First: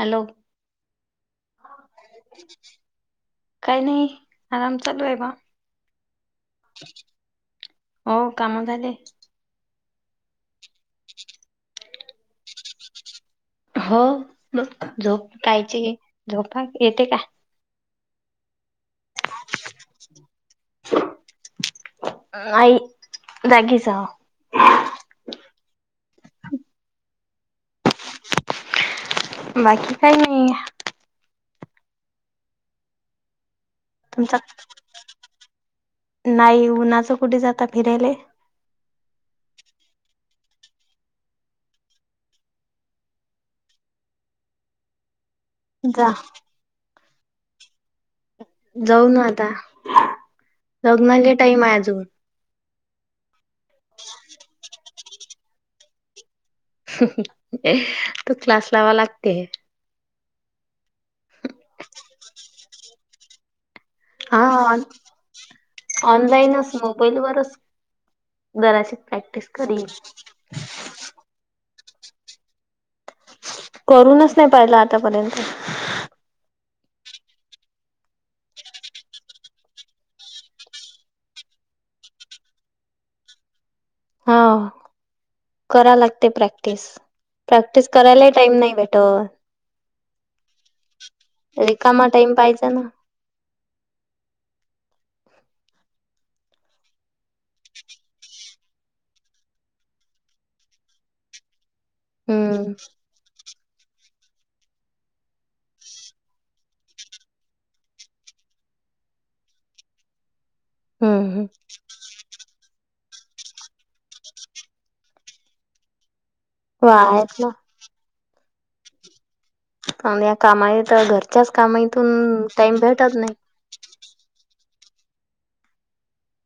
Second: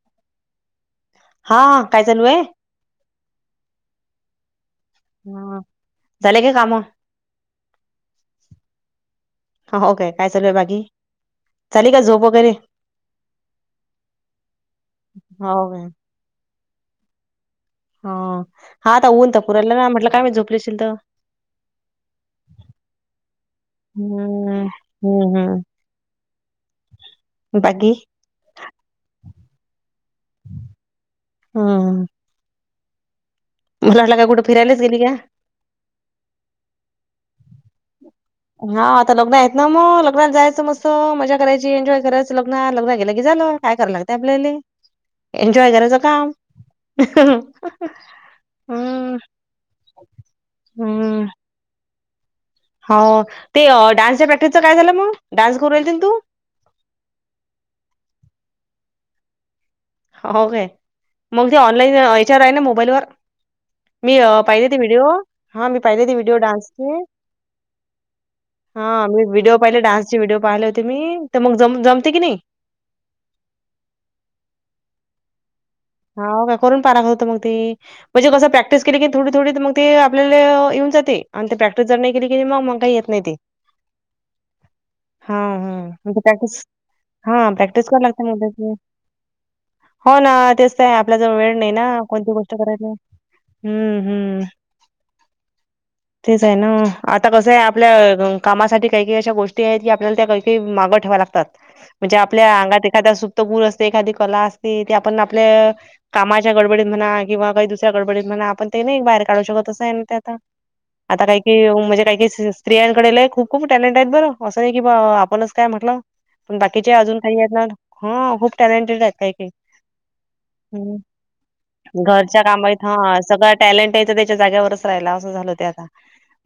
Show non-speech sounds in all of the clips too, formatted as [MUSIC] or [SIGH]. Hello. हा काय चालू आहे काय नाही? आराम चालू आहे बा हा झाले काय काम हो काम झालित. हा ओके काय चालू आहे बाकी झाली का झोप वगैरे? हो मग झोप हो काय कायची झोपा येते का? ह हा आता ऊन तर पुराला ना म्हटलं काय मी झोपलेशील तर. नाही जागीच आहे. हम्म हम्म हम्म बाकी. बाकी काय नाही. हम. उन्हाचं का तुमचा कुठे फिरायलाच गेली का? नाही उन्हाच कुठे जाता फिरायला. हा आता लग्न आहेत ना मग लग्नात जायचं मस्त मजा करायची एन्जॉय करायचं लग्न लग्न गेलं की झालं. काय कराव लागते आपल्याला एन्जॉय करायचं जा काम. जाऊन हम्म आता हम्म लग्नाला टाईम आहे अजून. हो ते डान्सच्या प्रॅक्टिसचा काय झालं मग डान्स करू रायली तू. तू क्लास लावा लागते. हो काय मग ते ऑनलाईन याच्यावर आहे ना मोबाईलवर. मी हा पाहिले ती व्हिडिओ, हा मी पाहिले ती व्हिडिओ ऑनलाईनच डान्सचे. मोबाईल वरच जराशी हां मी प्रॅक्टिस व्हिडिओ पाहिले करीन डान्सचे व्हिडिओ पाहिले होते मी तर मग जमते की नाही? करूनच नाही पाहिला आतापर्यंत. हा काय करून पाहा लागत होत मग ती. म्हणजे कसं प्रॅक्टिस केली की थोडी थोडी मग ते आपल्याला येऊन जाते, आणि ते प्रॅक्टिस जर नाही केली की मग मग काही येत नाही ते. हां. हां हां कराय म्हणजे लागते प्रॅक्टिस, हां प्रॅक्टिस करावी लागते करायलाही मग टाइम त्याची नाही भेटत. हो ना तेच तर आहे आपल्या जवळ वेळ नाही ना रिकामा कोणती टाइम गोष्ट पाहिजे ना करायची हम्म हम्म. [INAUDIBLE] तेच आहे ना आता कसं आहे आपल्या कामासाठी काही काही अशा गोष्टी आहेत की आपल्याला त्या काही काही मागं ठेवा लागतात. [INAUDIBLE] म्हणजे आपल्या हम्म. अंगात एखाद्या सुप्त गुण असते, एखादी कला असते ते आपण आपल्या कामाच्या गडबडीत म्हणा किंवा काही दुसऱ्या गडबडीत म्हणा आपण ते नाही बाहेर काढू शकतच नाही ना ते आता. आता हम्म काही हम्म. काही म्हणजे काही काही स्त्रियांकडे लय खूप खूप टॅलेंट आहेत बरं असं नाही की बा आपणच काय म्हटलं. पण बाकीचे अजून काही आहेत ना हा खूप टॅलेंटेड आहेत काही काही. आणि या कामाईत हम्म. घरच्याच घरच्या कामाईतून टाईम कामात हा भेटत नाही. सगळा टॅलेंट आहे ते त्याच्या जागेवरच राहिला अस झाल ते आता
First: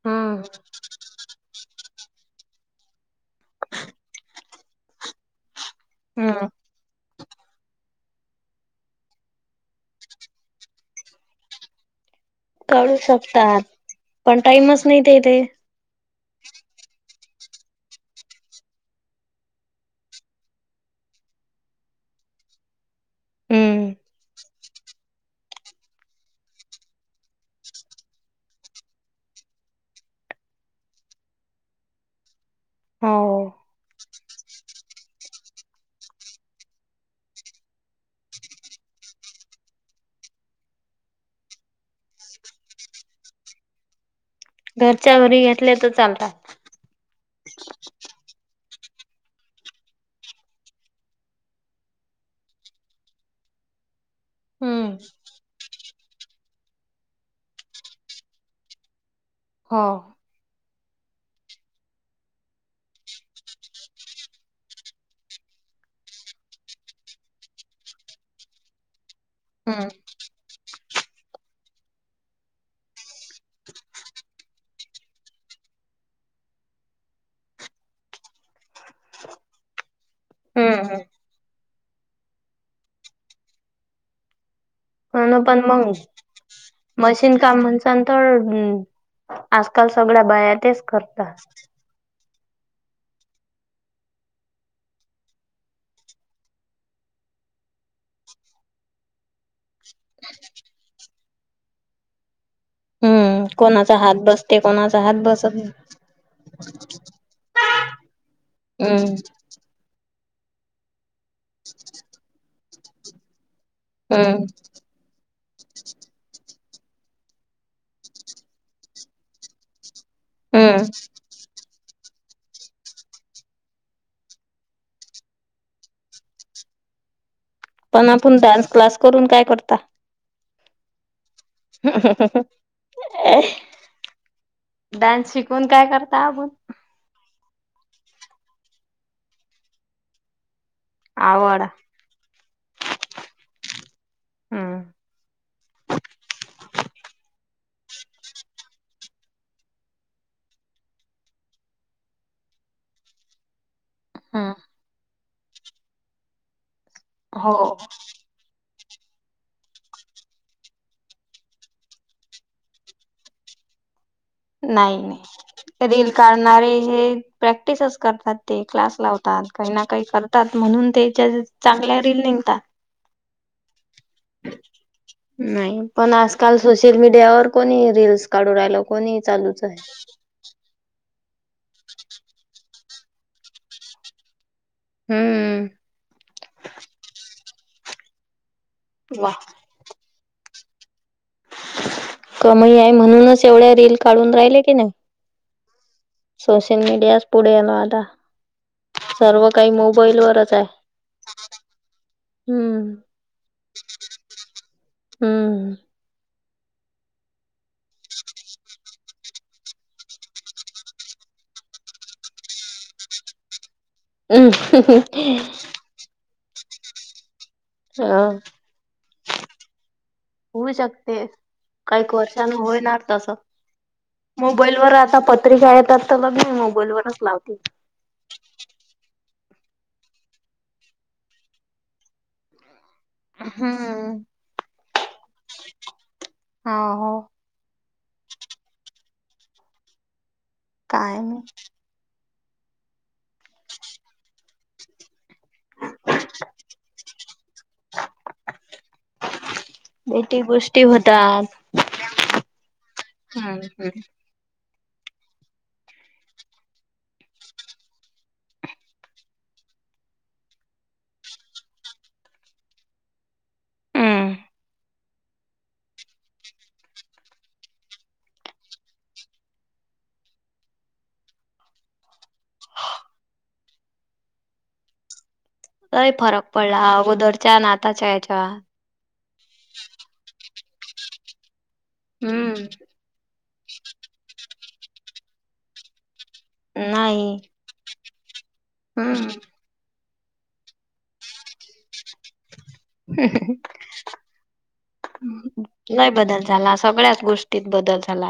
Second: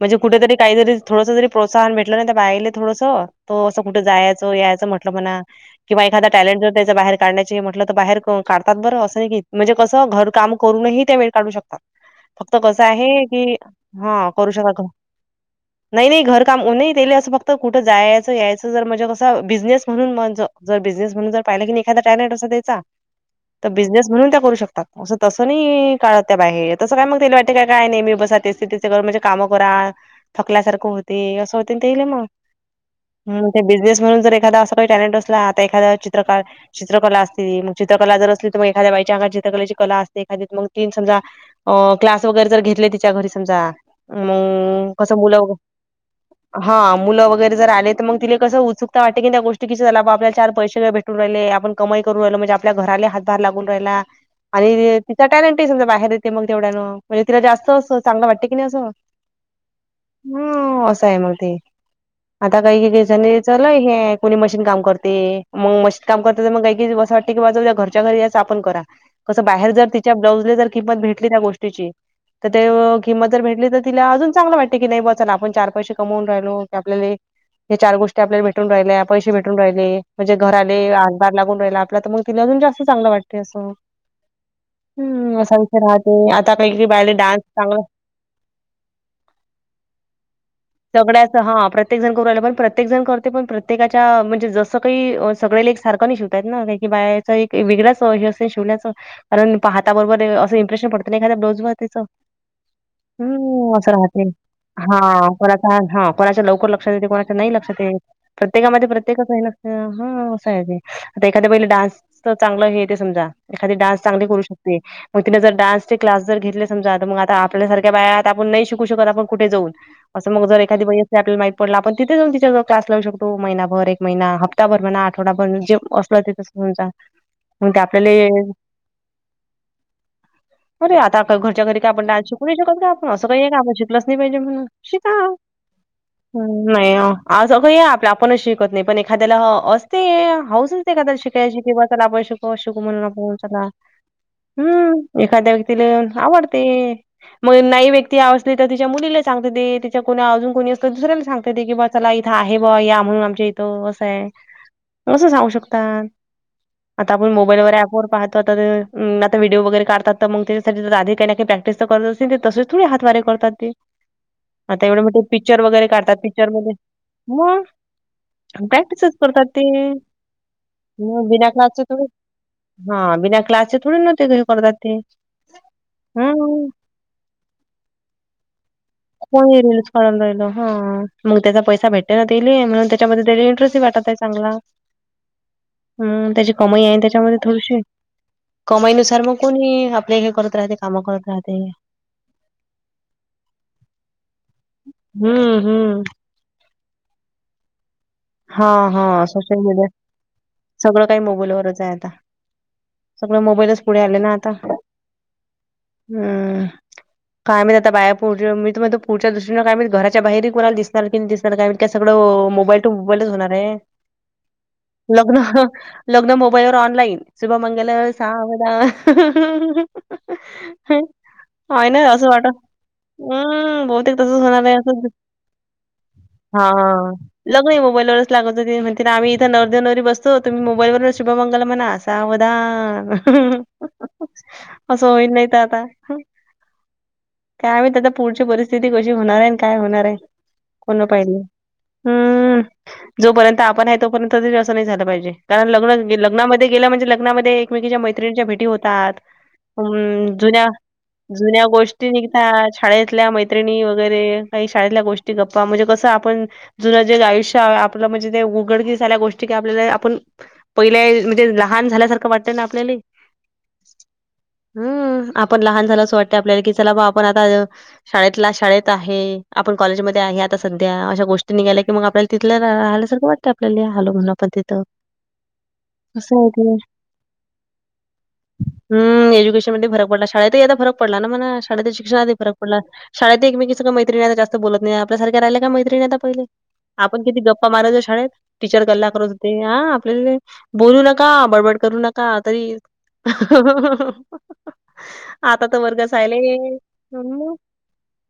म्हणजे हम्म. कुठेतरी, कायतरी, थोडस तरी प्रोत्साहन भेटलं ना त्या बायले थोडस तो असं कुठे जायाचं यायाचं म्हटल म्हणा किंवा एखादा हम्म. टॅलेंट जर त्याच्या बाहेर काढण्याचे म्हटलं तर बाहेर काढ तात बरं असंय की म्हणजे कस घरकाम करून ही त्या वेळ काढू शकतात. फक्त कस काढू आहे कि शकतात हा पण करू शकात. टाइमच नाही ते इथे. नाही नाही घर काम नाही त्याले असं फक्त कुठं जायाचं यायाचं जर म्हणजे कसं बिझनेस म्हणून माझ. जर बिझनेस म्हणून जर पाहिले की नाही एखादा टॅलेंट असतो त्याचा. तर हम्म बिझनेस म्हणून त्या करू शकतात. असं तसं नाही काळत त्या बाहेर तसं काय मग तेला वाटे काय काय नाहीे म मी बसा ते तेच काय म्हणजे कामं करा. थकल्यासारखं होतय असं होतय न तेल मग हम हो. ते बिझनेस म्हणून जर एखादा अस टॅलेंट असला तरी एखाद चित्र काढ, चित्रकला असते मग चि चित्रकला जर असली तर एखाद्या बाईच्या अंगात चित्रकलेची कला असते एखादी मग ती न समजा अं क्लास वगैरे जर घेतले तिच्या घरी समजा मग कसं घरच्या घरी मुलं घेतले तर चालतात. हा मुलं वगैरे जर आले तर मग तिला कस उत्सुकता वाटते की त्या गोष्टी की चला आपल्याला चार पैसे तर भेट टुन राहिले आपण कमाई करून राहिल म्हणजे आपल्या घराला हातभार लागून राहिला. हम्म. आणि तिचा टॅलेंटही समजा बाहेर येते मग तेवढ्यानं मजे तिला जास्त असं चांगलं वाटते की नाही अजुन. [INAUDIBLE] हो. हम्म असं आहे मग ते. आता काही काही जनी चाललय हे कोणी मशीन काम करते मग मशीन काम करते तर मग काही ग बस वाट [UNINTELLIGIBLE] तिच्या घरच्या घरी यायचं आपण करा कसं बाहेर जर हम्म तिच्या ब्लाउज ला जर किंमत भेटली त्या गोष्टीची तर ते किंमत जर भेटली तर तिला अजून चांगलं वाटतय की नाही बुवा चला आपण चार पैसे कमवून राहिलो की आपल्याला हे चार गोष्टी आपल्याला भेटून राहिल्या, पैसे भेटून राहिले म्हणजे घराले हम्म हातभार लागून राहिला आपल्याला तर मग तिला अजून जास्त चांगलं वाटतय असं. हम्म म्हणून असा पण विषय मग राहतय आता काही काही बायाले मशीन डान्स काम चांगला म्हणसान तर आजकाल सगळ्या बाया तेचं सगळ्याच हा प्रत्येक- -त्येक जण करू राह्यला. पण प्रत्येक जण करते पण प्रत्येकाच्या म्हणजे जसं काही सगळ्याले एक सारख नाही शिवता येतं ना? काई काई बाया- -च एक वेगळाच हे असतय ना शिवण्याचं. कारण पाहाता बरोबर असं इम्प्रेशन पडतं ना एखाद ब्लाउज वर तिचं. हम्म. असं कोणाचा हात राहते. बसते हा. कोणाचा हात बसत नाही. कोणाचा, हां. कोणाच्या लवकर लक्षात येते. कोणाच्या नाही लक्षात येत. प्रत्येकामध्ये हम्म प्रत्येकच आहे ना? हा. असं आहे ते. आता एखाद्या बाईले डान्सच चांगलं हे येते समजा. एखादी डान्स चांगल करू हम्म शकते. म तिने जर डान्सचे क्लास जर घेतले, समजा तर मग आता आपल्यासारख्या बाया त आपण नाही शिकू शकत आपण कुठे जाऊन. असं मग जर हम्म. एखादी बाई असली आपल्याला माहितं पडलं आपण- तिथे जाऊन तिच्याजवळ क्लास लावू शकतो. महिनाभर एक महिना, हप्ताभर म्हणा. आठवडाभर जे असलं ते समजा. मग ते पण आपल्याले आपण डान्स क्लास करून काय करता? अरे आता घरच्या घरी काही आपण डान्स शिकू नाही शकत का आपण? असं काही आहे का आपण शिकलंच नाही पाहिजे म्हणून. शिका. डान्स शिकून काय करता आपण? हं, नाही हो. आज [UNINTELLIGIBLE] आपणच शिकत नाही. पण एखाद्याला असते हौस असते. एखाद्याला शिकायची आवड. कि बा चला आपण शिकू शिकू म्हणून आपण चला. हम्म. एखाद्या व्यक्तीले आवडते. म नाई व्यक्ती आवडते तर तिच्या मुलीला सांगते ते. तिचं कोण अजून कोणी असंल त दुसऱ्याला सांगते ती की बा चला इथं आहे बुवा या म्हणून आमच्या इथं. त असय. हम्म असं सांगू शकतात. आता आपण हो मोबाईल अँप वर पाह- -ता त ते आता व्हिडिओ वगैरे काढतात तर मग त्यासाठी तर आधी काही नाही काही प्रॅक्टिस तर करत असतील ते तसेच- थोडी हातवारे करतात ते. आता नाही एवढे मोठे पिक्चर नाही. वगैरे रील काढतात काढणारे पिक्चरमध्ये हे मग प्रॅक्टिसच करतात ते. क्लास प्रॅक्टिसच लावतात. करतात ते. काही ना काही करतात. म्हणून त्याच्या त चांगल्या रील निघता. हां. बिना क्लासचे थोडे न करता ते काही करतात ते. नाही. पण आजकाल हम्म सोशल मीडियावर कोणीही रीलस काढून राहिल. कोणीही. कोणीही रील्स काढू राहिलं. हं. मग त्याचा पैसा भेटतय ना तेयले म्हणून ते - त्याच्या मध्ये इंटरेस्ट वाटतं चांगला. हम्म. हं. तशी कमाई ए ना त्याच्या मध्ये. थोडशी. कमाईनुसार वा. मग कोणीही आपले, हे करत राहते काम करत राहते. कमाई आहे म्हणूनच एवढ्या रील काढून राहिले. की नाही. हम्म. हम्म. सोशल मीडियाच पुढे ए न आता. हा. हा. सर्व सोशल काही मीडिया. मोबाईल वरच आहे. सगळं काही मोबाईलवरचं आहे आता. हम्म. सगळे मोबाईलच पुढे आले ना आता. हम्म. हम. काय माहीत आता बाया बाहेर, पुढच्या दृष्टीने काय माहीत घराच्या बाहेरीही कोणाला दिसणार की नाही दिस - -णार काय माहीत. सगळं मोबाईल- टू मोबाईलच होणार आहे. हम्म लग्न लग्न मोबाईलवर ऑनलाईन. शुभमंगल हा, सावधान. होय ना काहीक असं वाट वर्षानं होणार तसं. हम्म बहुतेक तसंच होणार आहे मोबाईल वर असं आता पत्रिका येतात. तर लग्नही हा. मोबाईलवरचं लावतील. लग्नही मोबाईलवरच लागतं ते. ते म्हणतील आम्ही इथं नवरदेव नवरी बसतो. तुम्ही मोबाईलवरच शुभमंगल म्हणा. सावधान. हम, असं ओइदनयत आता. हा हो, काय माहित आता पुढची परिस्थिती कशी होणार आहे आणि काय होणार आहे कोणं काय नाही पाहिले. हम्म, जोपर्यंत आपण आहे तोपर्यंत तरी तसं नाही झालं पाहिजे. कारण लग्न लग्नामध्ये गेलं म्हणजे लग्नामध्ये एकमेकीच्या मैत्रिणीच्या भेटी होतात. हम्म, भेटी जुन्या. गोष्टी होतात जुन्या गोष्टी निघता शाळेतल्या हम्म मैत्रिणी हम्म वगैरे. काही शाळेतल्या गोष्टी गप्पा म्हणजे कसं आपण. जुनं जे आयुष्य आ आपलं म्हणजे जे उघडकीस झाल्या गोष्टी की, स आपल्याला आपण. पहिल्या म्हणजे लहान झाल्यासारखं वाटतं ना आपल्याले. हम्म हम्म, आपण लहान झालं असं वाटत आपल्याला कि, चला बा आपण आता. शाळेतला शाळेत आहे आपण कॉलेजमध्ये आहे आता सध्या अशा गोष्टी. त निघाला की, मग आपल्याला तिथल्या राहायल्यासारखं वाटतं आपल्याला हलो म्हण आपण तिथं. लय असं फरक आहे ते. पडला अगोदरच्या आन आताच्या याच्या. हम, एज्युकेशन मध्ये फरक पडला शाळेत यादा फरक पडला ना म शाळेत शिक्षणाात फरक पडला. हम्म शाळेत एकमेकीसंग मैत्रीणी जास्त बोलत नाही आपल्यासारख्या राहिल्या का मैत्रीणी आता पहिले. आपण नाही किती गप्पा मारायचो शाळेत टीचर गल्ला करत हम्म होते. हा, आपल्या बोलू नका बडबड करू नका. का तरी, आता तर वर्ग लय बदल झाला सायलेन्स सगळ्याच हम्, गोष्टीत बदल झाला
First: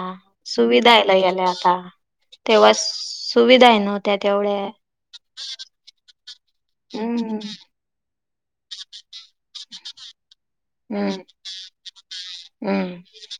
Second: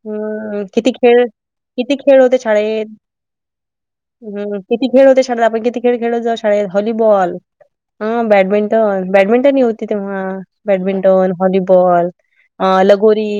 किती सुविधा आहे खेळ. लय किती खेळलो त्या शाळेत. सुविधा आहे न, हम्म हम्म, किती खेळ त्या शाळेत आपण किती खेळ खेळत होते शाळेत व्हॉलीबॉल. हम्म हा, बॅडमिंटन बॅडमिंटन ह होती तेव्हा. हम्म बॅडमिंटन हॉलीबॉल अ हम्म लगोरी.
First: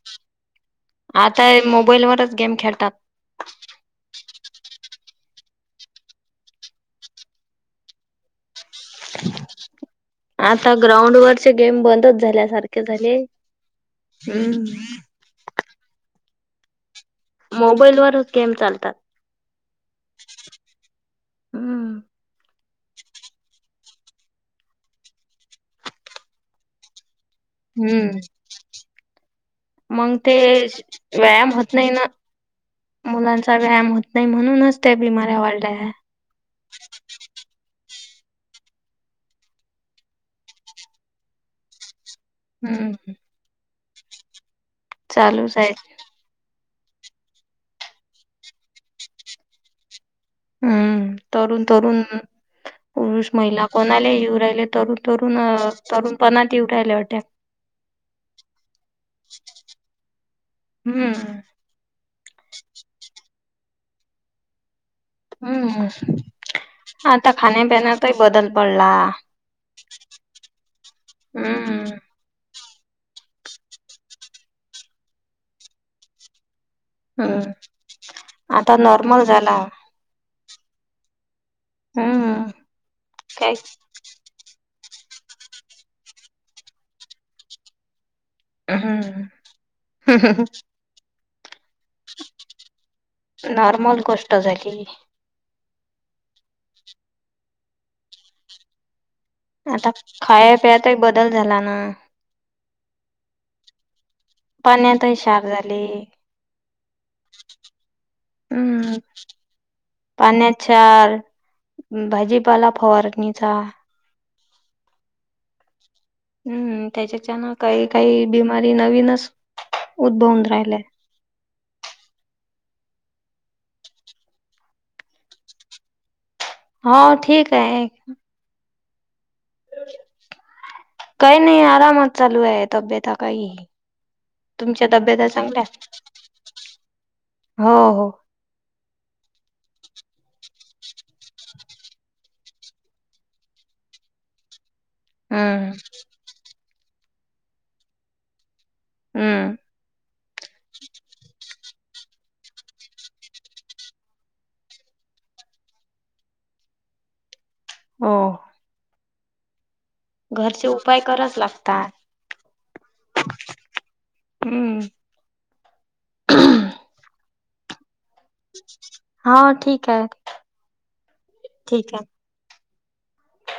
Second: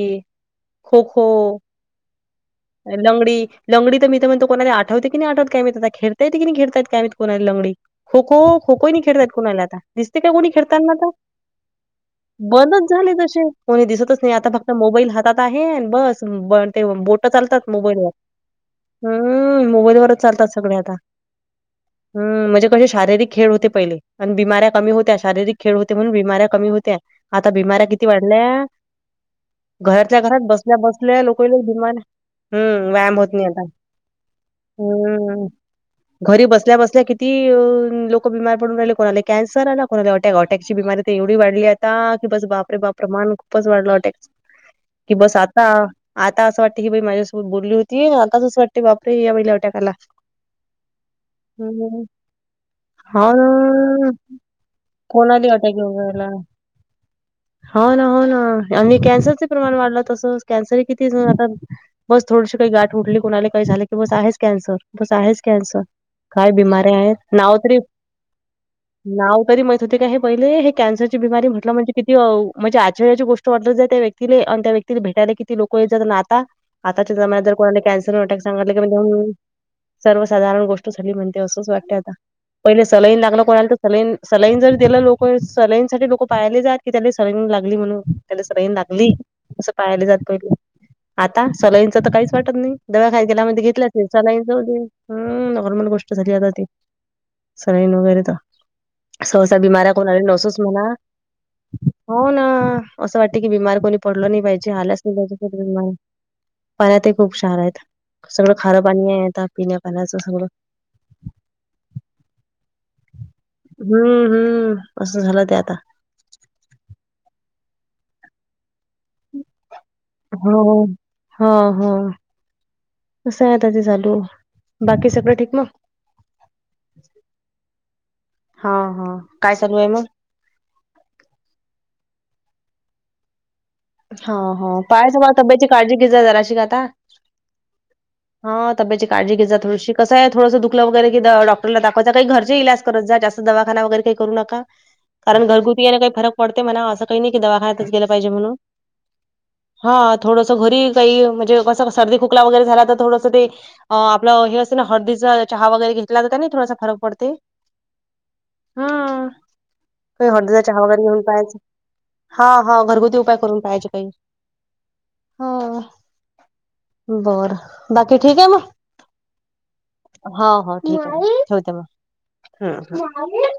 खो-खो आता मोबाईलवरच गेम खेळतात. लंगडी लंगडी तर मी तर म्हणतो. कोणाले आठवते की, नाही आठवते काय माहित खेलता येतं की नाही खेलता येत काय माहित लंगडी. खो-खो खो-खोही नाही खेळता येत कोणाला आता. दिसते काय कोणी खेळताना आता ग्राउंड वरचे गेम बंदच झाल्यासारखे बंदच झाले जसे कोणी दिसतच नाही आता हम्म. फक्त मोबाईल हातात. आता हे आहे बस हम बन ते बूट. मोबाईलवरच गेम चालतात. हम्म मोबाईलवरचं चालतात सगळे आता हम्म. हम्, म्हणजे कसे शारीरिक खेळ होते. पहिले पण बिमाऱ्या कमी होत्या शारीरिक खेळ होते म्हणून बिमाऱ्या होत्या. आता बिमाऱ्या किती हम्म. वाढल्या. मग घराच्या ते घरात बसल्या बसल्या लोक व्यायाम होत नाही बिमार ना. हम्म, व्यायाम होत नाही मुलांचा आता. व्यायाम होत नाही म्हणूनच त्या बिमाऱ्या हम्म. वाढल्या्. घरी बसल्या बसल्या किती लोक बीमार पडून राहिले कोणाला कॅन्सर आला कोणाला अटॅक अटॅकची बिमारी. तेवढी वाढलीयात. आता की, बस बापरे हम्म. बापरे मान खूपच वाढलाटे की, बस चालूच आता. आहे. आता असं वाटतं की बाई माझ्यासोबत बोलली होती. आता असं वाटते बापरे हे या बाईला अटॅक आला. हम्म, तरुन तरुन. हं. पुरुष महिला कोणाला हां. येऊ राहिले तरुण तरुण कोणाला अटॅक तरुण पणात येऊन राहिले अटॅक. हा ना हा ना, आणि कॅन्सरचे प्रमाण वाढलं तसं कॅन्सरही किती हम्म. जण आता. बस थोडीशी काही गाठ उठली कुणाला काही झाले की, बस आहेच कॅन्सर बस आहेच कॅन्सर. हम्म. काय बीमाऱ्या आहेत आता नाव तरी खाण्यापिण्यातही बदल पडला. नाव, नाव. तरी माहित होते का हे पहिले हे. कॅन्सरची बीमारी म्हटलं हम्म. म्हणजे. किती म्हणजे आश्चर्याची गोष्ट वाटत होत, त्या व्यक्तीले आणि त्या व्यक्तीला भेटायला किती लोक येत जात नि आता आताच्या जमान्यात हम्म. जर कोणाला कॅन्सर, अटॅक सांगितलं आता की म्हणजे हं नॉर्मल हं झाला. सर्वसाधारण गोष्ट संगळी म्हणते असंच वाटते आता हम्म पहिले सलाईन लागलं काय कोणाला तर सलाईन सलाईन जर दिलं लोक सलाईनसाठी लोक पाहायले जात की त्याला सलाईन लागली म्हणून त्याला सलाईनलागली हम्म असं पाहायली जात पहिली आता सलाईन च तर काहीच वाटत नाही, दवाखान्यात गेल्या म्हणजे घेतल्या नॉर्मल गोष्ट सलाईन जाऊदे झाली हुं, नॉर्मल गोष्ट झाली, आता ती सलाईन वगैरे तर सहसा आता बीमाऱ्या, कोणाला खाया नवसोच म्हणा. पियातही बदल झाला ना हो, ना असं वाटते की बीमार कोणी पडल नाही पाहिजे, आल्याच नाही पाण्यातही पाहिजे क्षार झाले ते पाण्यात हि खुप क्षार आहे. सगळं खारं हम्म पाणी आता पिण्या पाण्याचं सगळं. पाण्यात क्षार, भाजीपाला फवारणीचा. हुं, हुं, असं झालं ते आता. हुं, त्याच्याच्यान काही काही बिमारी नवीनच. उद्भवून हो हो. राहिल्या हा हा कसं आहे आता ते चालू, बाकी सगळं ठीक मग. हो ठीक आहे. हा हा काय चालू आहे मग. काही नाही आरामात चालू आहे तब्यता काही. हा हा तुमच्या तब्यता बाळाच्या चांगल्या तब्येतची काळजी घेत जा जराशी ग आता हो हो हा तब्यतेची काळजी घे जा थोडीशी कस आहे, थोडं दुखलं वगैरे कि डॉक्टरला दाखवायच काही घरचे इलाज. करत जा. जास्त दवाखाना वगैरे काही करू नका. कारण हम्म घरगुती न काही फरक पडते म्हणा, असं काही नाही की दवाखान्यातच गेलं पाहिजे म्हणून. हं हा थोडंस घरी काही म्हणजे कसं सर्दी खोकला वगैरे झाला तर थोडंस ते अ आपलं हे असतं ना हळदीचा चहा वगैरे घेतला तर, त्यानेही थोडासा फरक पडते. हो हं काही हळदीचा घरचे चहा उपाय वगैरे घेऊन कराच पाहायच, लागतात हा हा घरगुती उपाय करून. पाहायचे काही, हम्म हां बरं. बाकी ठीक आहे मग. हा ठीक आहे हां हां ठीक आहे. ठेवते मग ठीक आहे हं हं